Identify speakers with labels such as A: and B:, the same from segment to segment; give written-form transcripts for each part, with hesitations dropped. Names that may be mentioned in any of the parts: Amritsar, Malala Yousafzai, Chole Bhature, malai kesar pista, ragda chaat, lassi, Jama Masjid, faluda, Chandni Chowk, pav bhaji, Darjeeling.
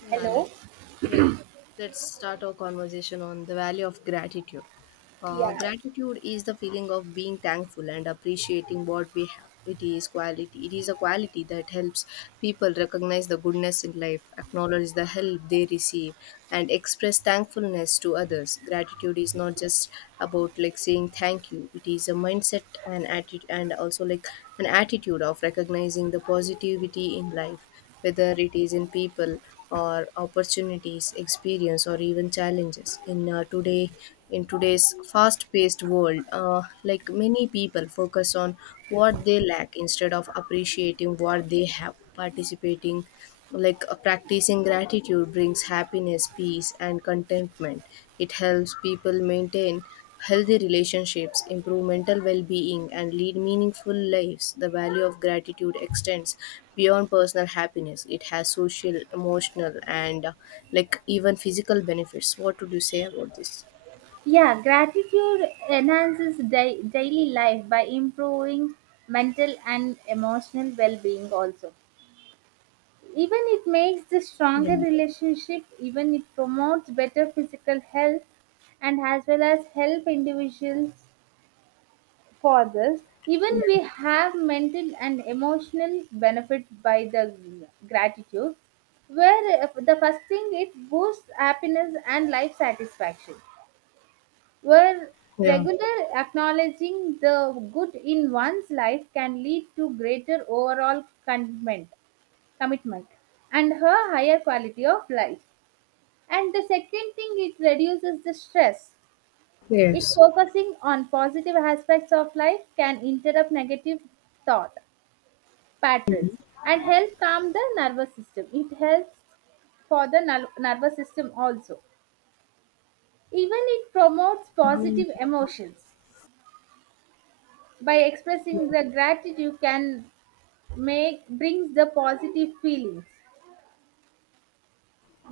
A: Yeah,
B: Hello?
A: let's yeah, let's start our conversation on the value of gratitude.
B: Yeah.
A: Gratitude is the feeling of being thankful and appreciating what we have. It is quality. It is a quality that helps people recognize the goodness in life, acknowledge the help they receive, and express thankfulness to others. Gratitude is not just about like saying thank you. It is a mindset and attitude, and also like an attitude of recognizing the positivity in life, whether it is in people or opportunities, experience, or even challenges. In today's fast-paced world like many people focus on what they lack instead of appreciating what they have, participating like practicing gratitude brings happiness, peace and contentment. It helps people maintain healthy relationships, improve mental well-being and lead meaningful lives. The value of gratitude extends beyond personal happiness. It has social, emotional and like even physical benefits. What would you say about this?
B: Yeah, gratitude enhances daily life by improving mental and emotional well being, also. Even it makes the
A: Yeah,
B: stronger relationship, even it promotes better physical health and as well as help individuals for this. Even
A: yeah,
B: we have mental and emotional benefit by the gratitude, where the first thing it boosts happiness and life satisfaction where
A: yeah,
B: regular acknowledging the good in one's life can lead to greater overall commitment and her higher quality of life, and the second thing it reduces the stress. It
A: yes,
B: focusing on positive aspects of life can interrupt negative thought patterns and help calm the nervous system. It helps for the nervous system also. Even it promotes
A: um,
B: positive emotions by expressing the gratitude. You can make brings the positive feelings.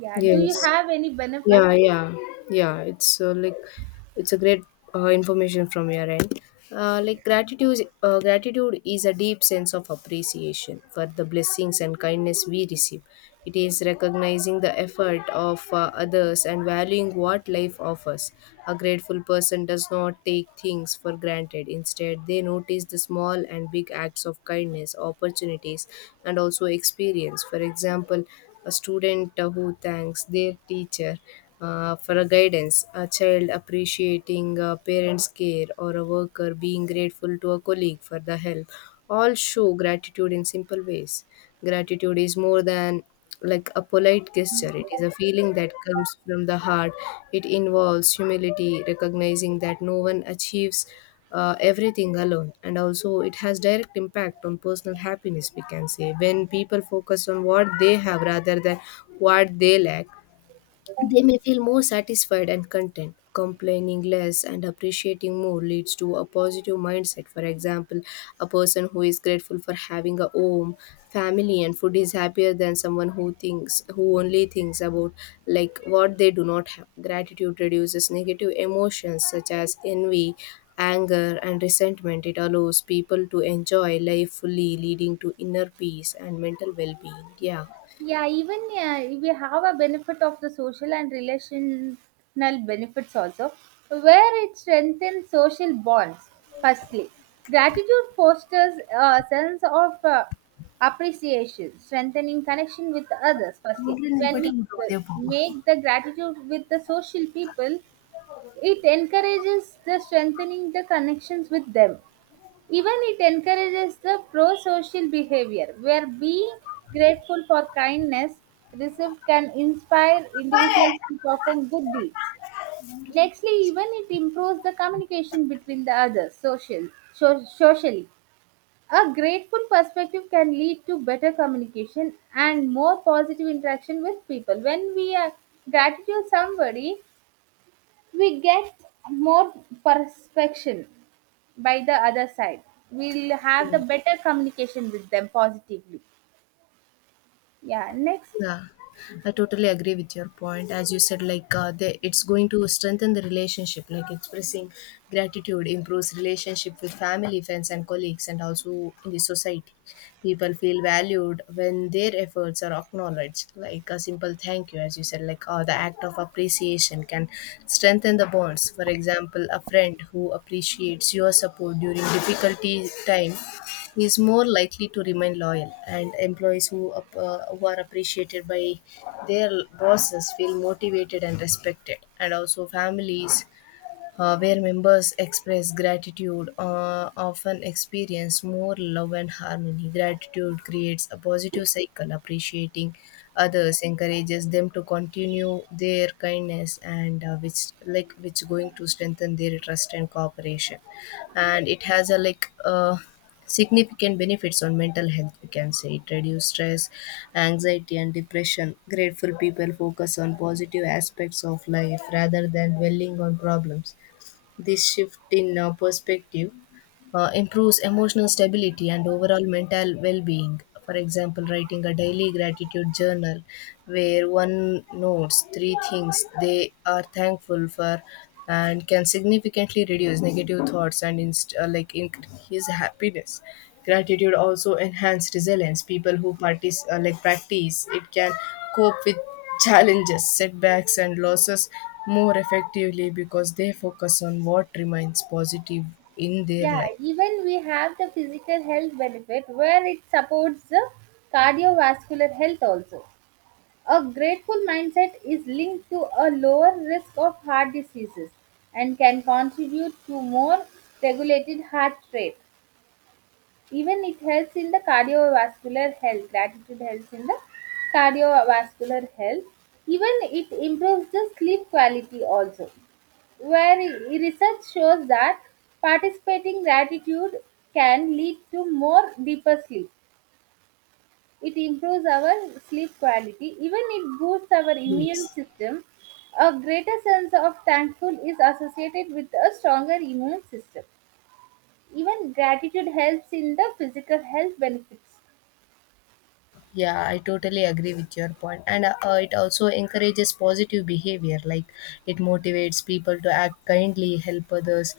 B: Yeah, do you
A: yes,
B: have any benefit?
A: yeah, yeah, yeah. It's like it's a great information from your end. Gratitude is a deep sense of appreciation for the blessings and kindness we receive. It is recognizing the effort of others and valuing what life offers. A grateful person does not take things for granted. Instead, they notice the small and big acts of kindness, opportunities, and also experience. For example, a student who thanks their teacher for a guidance, a child appreciating a parent's care, or a worker being grateful to a colleague for the help, all show gratitude in simple ways. Gratitude is more than like a polite gesture. It is a feeling that comes from the heart. It involves humility, recognizing that no one achieves everything alone. And also it has direct impact on personal happiness, we can say. When people focus on what they have rather than what they lack, they may feel more satisfied and content. Complaining less and appreciating more leads to a positive mindset. For example, a person who is grateful for having a home, family, and food is happier than someone who only thinks about like what they do not have. Gratitude reduces negative emotions such as envy, anger, and resentment. It allows people to enjoy life fully, leading to inner peace and mental well-being. Yeah.
B: Yeah, even we have a benefit of the social and relational benefits also, where it strengthens social bonds. Firstly, gratitude fosters a sense of appreciation, strengthening connection with others. Firstly, when we uh, make the gratitude with the social people, it encourages the strengthening the connections with them. Even it encourages the pro-social behavior, where being grateful for kindness received can inspire individuals to perform good deeds. Nextly, even it improves the communication between the others social. Socially, a grateful perspective can lead to better communication and more positive interaction with people. When we are gratitude somebody, we get more perspection by the other side. We'll have the better communication with them positively. Yeah, next.
A: Yeah, I totally agree with your point. As you said, like it's going to strengthen the relationship. Like expressing gratitude improves relationship with family, friends, and colleagues, and also in the society. People feel valued when their efforts are acknowledged. Like a simple thank you, as you said, like the act of appreciation can strengthen the bonds. For example, a friend who appreciates your support during difficulty time is more likely to remain loyal, and employees who, who are appreciated by their bosses feel motivated and respected. And also, families where members express gratitude, often experience more love and harmony. Gratitude creates a positive cycle. Appreciating others encourages them to continue their kindness, and which going to strengthen their trust and cooperation. And it has a like. Significant benefits on mental health, we can say. It reduces stress, anxiety and depression. Grateful people focus on positive aspects of life rather than dwelling on problems. This shift in perspective improves emotional stability and overall mental well-being. For example, writing a daily gratitude journal where one notes three things they are thankful for and can significantly reduce negative thoughts and like increase happiness. Gratitude also enhance resilience. People who like practice it can cope with challenges, setbacks and losses more effectively because they focus on what remains positive in their
B: Yeah,
A: life.
B: even we have the physical health benefit, where it supports the cardiovascular health also. A grateful mindset is linked to a lower risk of heart diseases and can contribute to more regulated heart rate. Even it helps in the cardiovascular health. Gratitude helps in the cardiovascular health. Even it improves the sleep quality also, where research shows that participating gratitude can lead to more deeper sleep. It improves our sleep quality. Even it boosts our immune
A: Yes.
B: system. A greater sense of thankful is associated with a stronger immune system. Even gratitude helps in the physical health benefits.
A: Yeah, I totally agree with your point. And it also encourages positive behavior, like it motivates people to act kindly, help others,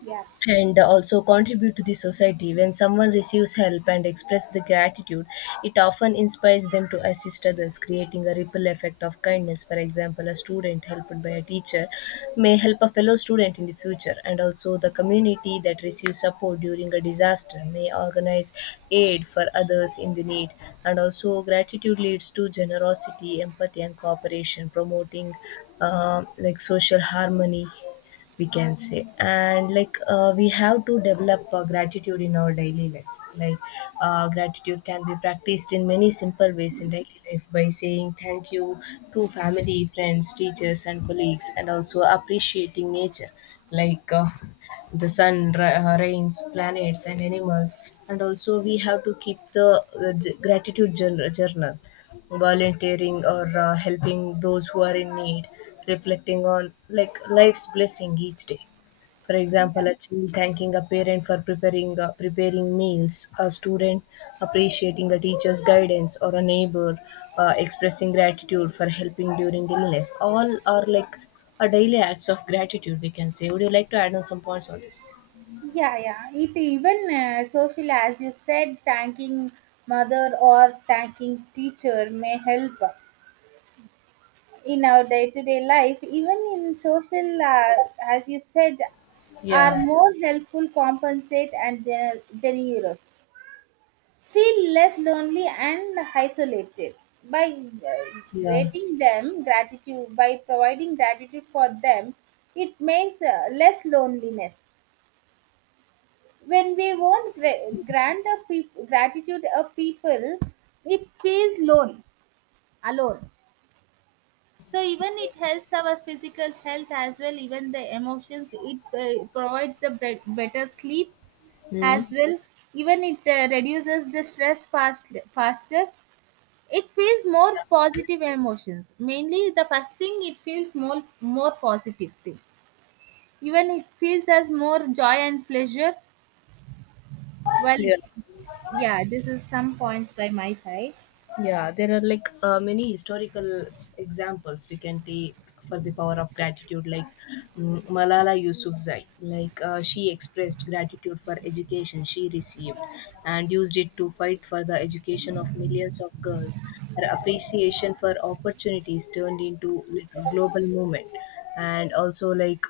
B: Yeah,
A: and also contribute to the society. When someone receives help and expresses the gratitude, it often inspires them to assist others, creating a ripple effect of kindness. For example, a student helped by a teacher may help a fellow student in the future, and also the community that receives support during a disaster may organize aid for others in the need. And also, gratitude leads to generosity, empathy, and cooperation, promoting like social harmony, we can say. And like we have to develop gratitude in our daily life. Like gratitude can be practiced in many simple ways in daily life by saying thank you to family, friends, teachers and colleagues, and also appreciating nature, like the rains, planets and animals. And also we have to keep the gratitude journal, volunteering or helping those who are in need, reflecting on like life's blessing each day. For example, a child thanking a parent for preparing meals, a student appreciating a teacher's guidance, or a neighbor expressing gratitude for helping during illness, all are like a daily acts of gratitude, we can say. Would you like to add on some points on this?
B: yeah, yeah. It even social, as you said, thanking mother or thanking teacher may help in our day-to-day life. Even in social, as you said, are
A: Yeah,
B: more helpful, compensate, and generous. Feel less lonely and isolated by
A: yeah,
B: gratitude by providing gratitude for them. It makes less loneliness. When we won't
A: yes.
B: grant a gratitude a people, it feels lone alone. So even it helps our physical health as well. Even the emotions, it provides the better sleep
A: Hmm.
B: as well. Even it reduces the stress faster. It feels more positive emotions. Mainly the first thing, it feels more positive thing. Even it feels as more joy and pleasure. Well,
A: Yeah.
B: yeah, this is some points by my side.
A: Yeah, there are like many examples we can take for the power of gratitude, like Malala Yousafzai. Like she expressed gratitude for education she received and used it to fight for the education of millions of girls. Her appreciation for opportunities turned into like a global movement. And also, like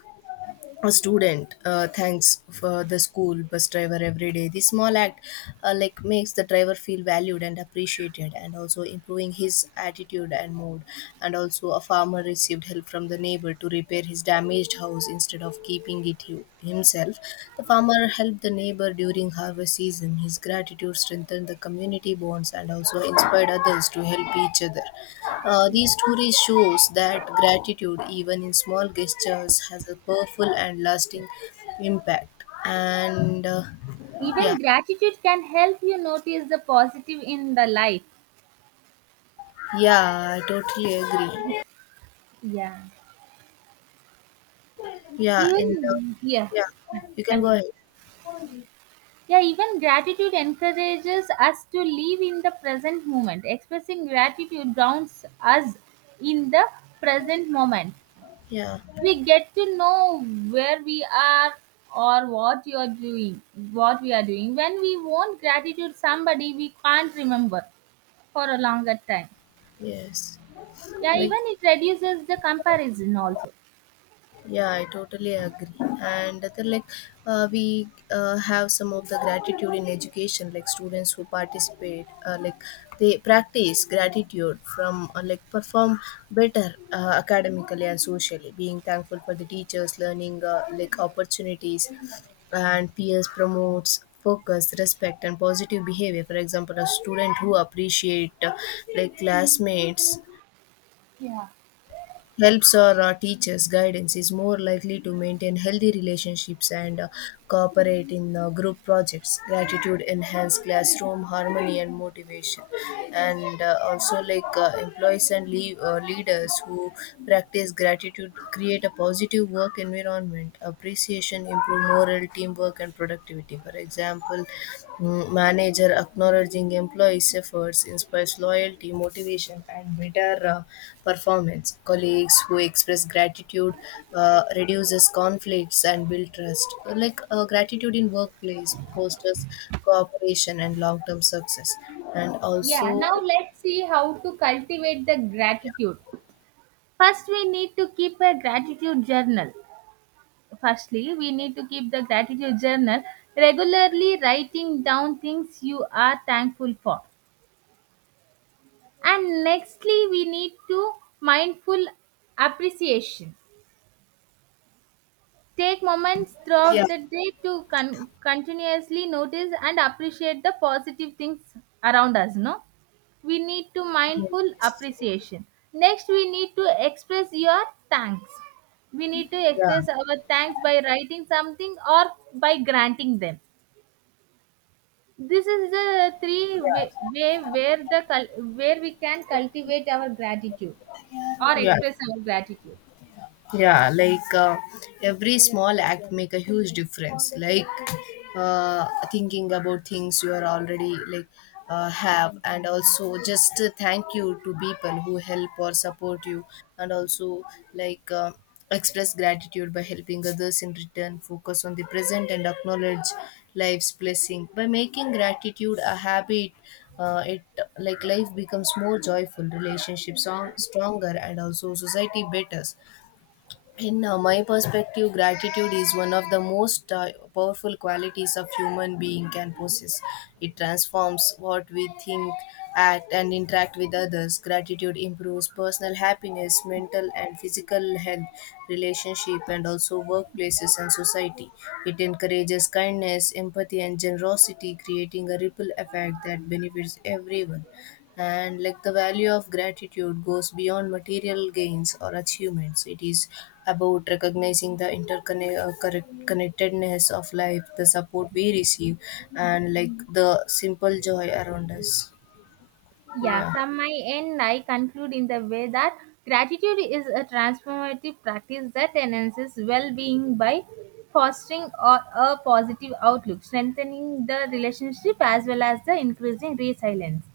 A: a student thanks for the school bus driver every day. This small act like makes the driver feel valued and appreciated, and also improving his attitude and mood. And also a farmer received help from the neighbor to repair his damaged house. Instead of keeping it himself, the farmer helped the neighbor during harvest season. His gratitude strengthened the community bonds and also inspired others to help each other. These stories shows that gratitude, even in small gestures, has a powerful and lasting impact. And Yeah,
B: Even gratitude can help you notice the positive in the life.
A: yeah, I totally agree.
B: Yeah,
A: Yeah, in the,
B: even yeah,
A: yeah, you can go
B: continue.
A: ahead.
B: Yeah, even gratitude encourages us to live in the present moment. Expressing gratitude grounds us in the present moment.
A: Yeah,
B: We get to know where we are or what you are doing, what we are doing. When we want gratitude somebody, we can't remember for a longer time.
A: yes,
B: Yeah,
A: like
B: even it reduces the comparison also.
A: yeah, I totally agree. And then, like, we have some of the gratitude in education. Like students who participate, like they practice gratitude from, like, perform better academically and socially, being thankful for the teachers, learning, like, opportunities, and peers, promotes focus, respect and positive behavior. For example, a student who appreciate like classmates
B: Yeah.
A: helps or teaches guidance is more likely to maintain healthy relationships and cooperate in group projects. Gratitude enhance classroom harmony and motivation. And also like employees and leaders who practice gratitude create a positive work environment. Appreciation improve moral, teamwork and productivity. For example, manager acknowledging employees' efforts inspires loyalty, motivation, and better performance. Colleagues who express gratitude reduces conflicts and build trust. Like gratitude in workplace fosters cooperation and long-term success. And
B: Yeah,
A: also,
B: now let's see how to cultivate the gratitude. First, we need to keep a gratitude journal. Firstly, we need to keep the gratitude journal, regularly writing down things you are thankful for. And nextly, we need to mindful appreciation. Take moments
A: yeah,
B: throughout the day to continuously notice and appreciate the positive things around us, no? We need to mindful
A: yes,
B: appreciation. Next, we need to express your thanks. We need to
A: yeah,
B: express our thanks by writing something or by granting them. This is the three
A: yeah,
B: way where the where we can cultivate our gratitude or
A: yeah.
B: express our gratitude.
A: Yeah, like every small act make a huge difference, like uh, thinking about things you are already like have, and also just thank you to people who help or support you. And also, like express gratitude by helping others in return, focus on the present and acknowledge life's blessing by making gratitude a habit. It Like life becomes more joyful, relationships stronger, and also society better. In my perspective, gratitude is one of the most powerful qualities of human being can possess. It transforms what we think, act and interact with others. Gratitude improves personal happiness, mental and physical health, relationship and also workplaces and society. It encourages kindness, empathy and generosity, creating a ripple effect that benefits everyone. And like the value of gratitude goes beyond material gains or achievements. It is about recognizing the interconnectedness of life, the support we receive, and like the simple joy around us.
B: Yeah,
A: Yeah,
B: from my end, I conclude in the way that gratitude is a transformative practice that enhances well being by fostering a positive outlook, strengthening the relationship, as well as the increasing resilience.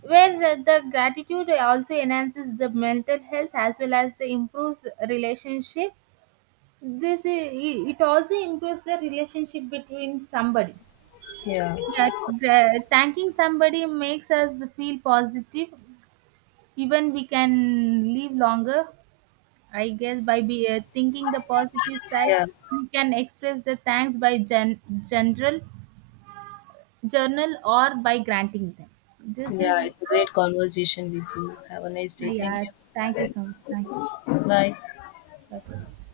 B: Where the gratitude also enhances the mental health as well as the improves relationship. This i- it also improves the relationship between somebody.
A: yeah,
B: Yeah, thanking somebody makes us feel positive. Even we can live longer, I guess, by thinking the positive side.
A: yeah,
B: We can express the thanks by general journal or by granting them. This is
A: yeah. It's a
B: the
A: great conversation with you. Have a nice day. Thank
B: yeah,
A: you.
B: thank you so much. Thank you.
A: Bye.
B: Bye.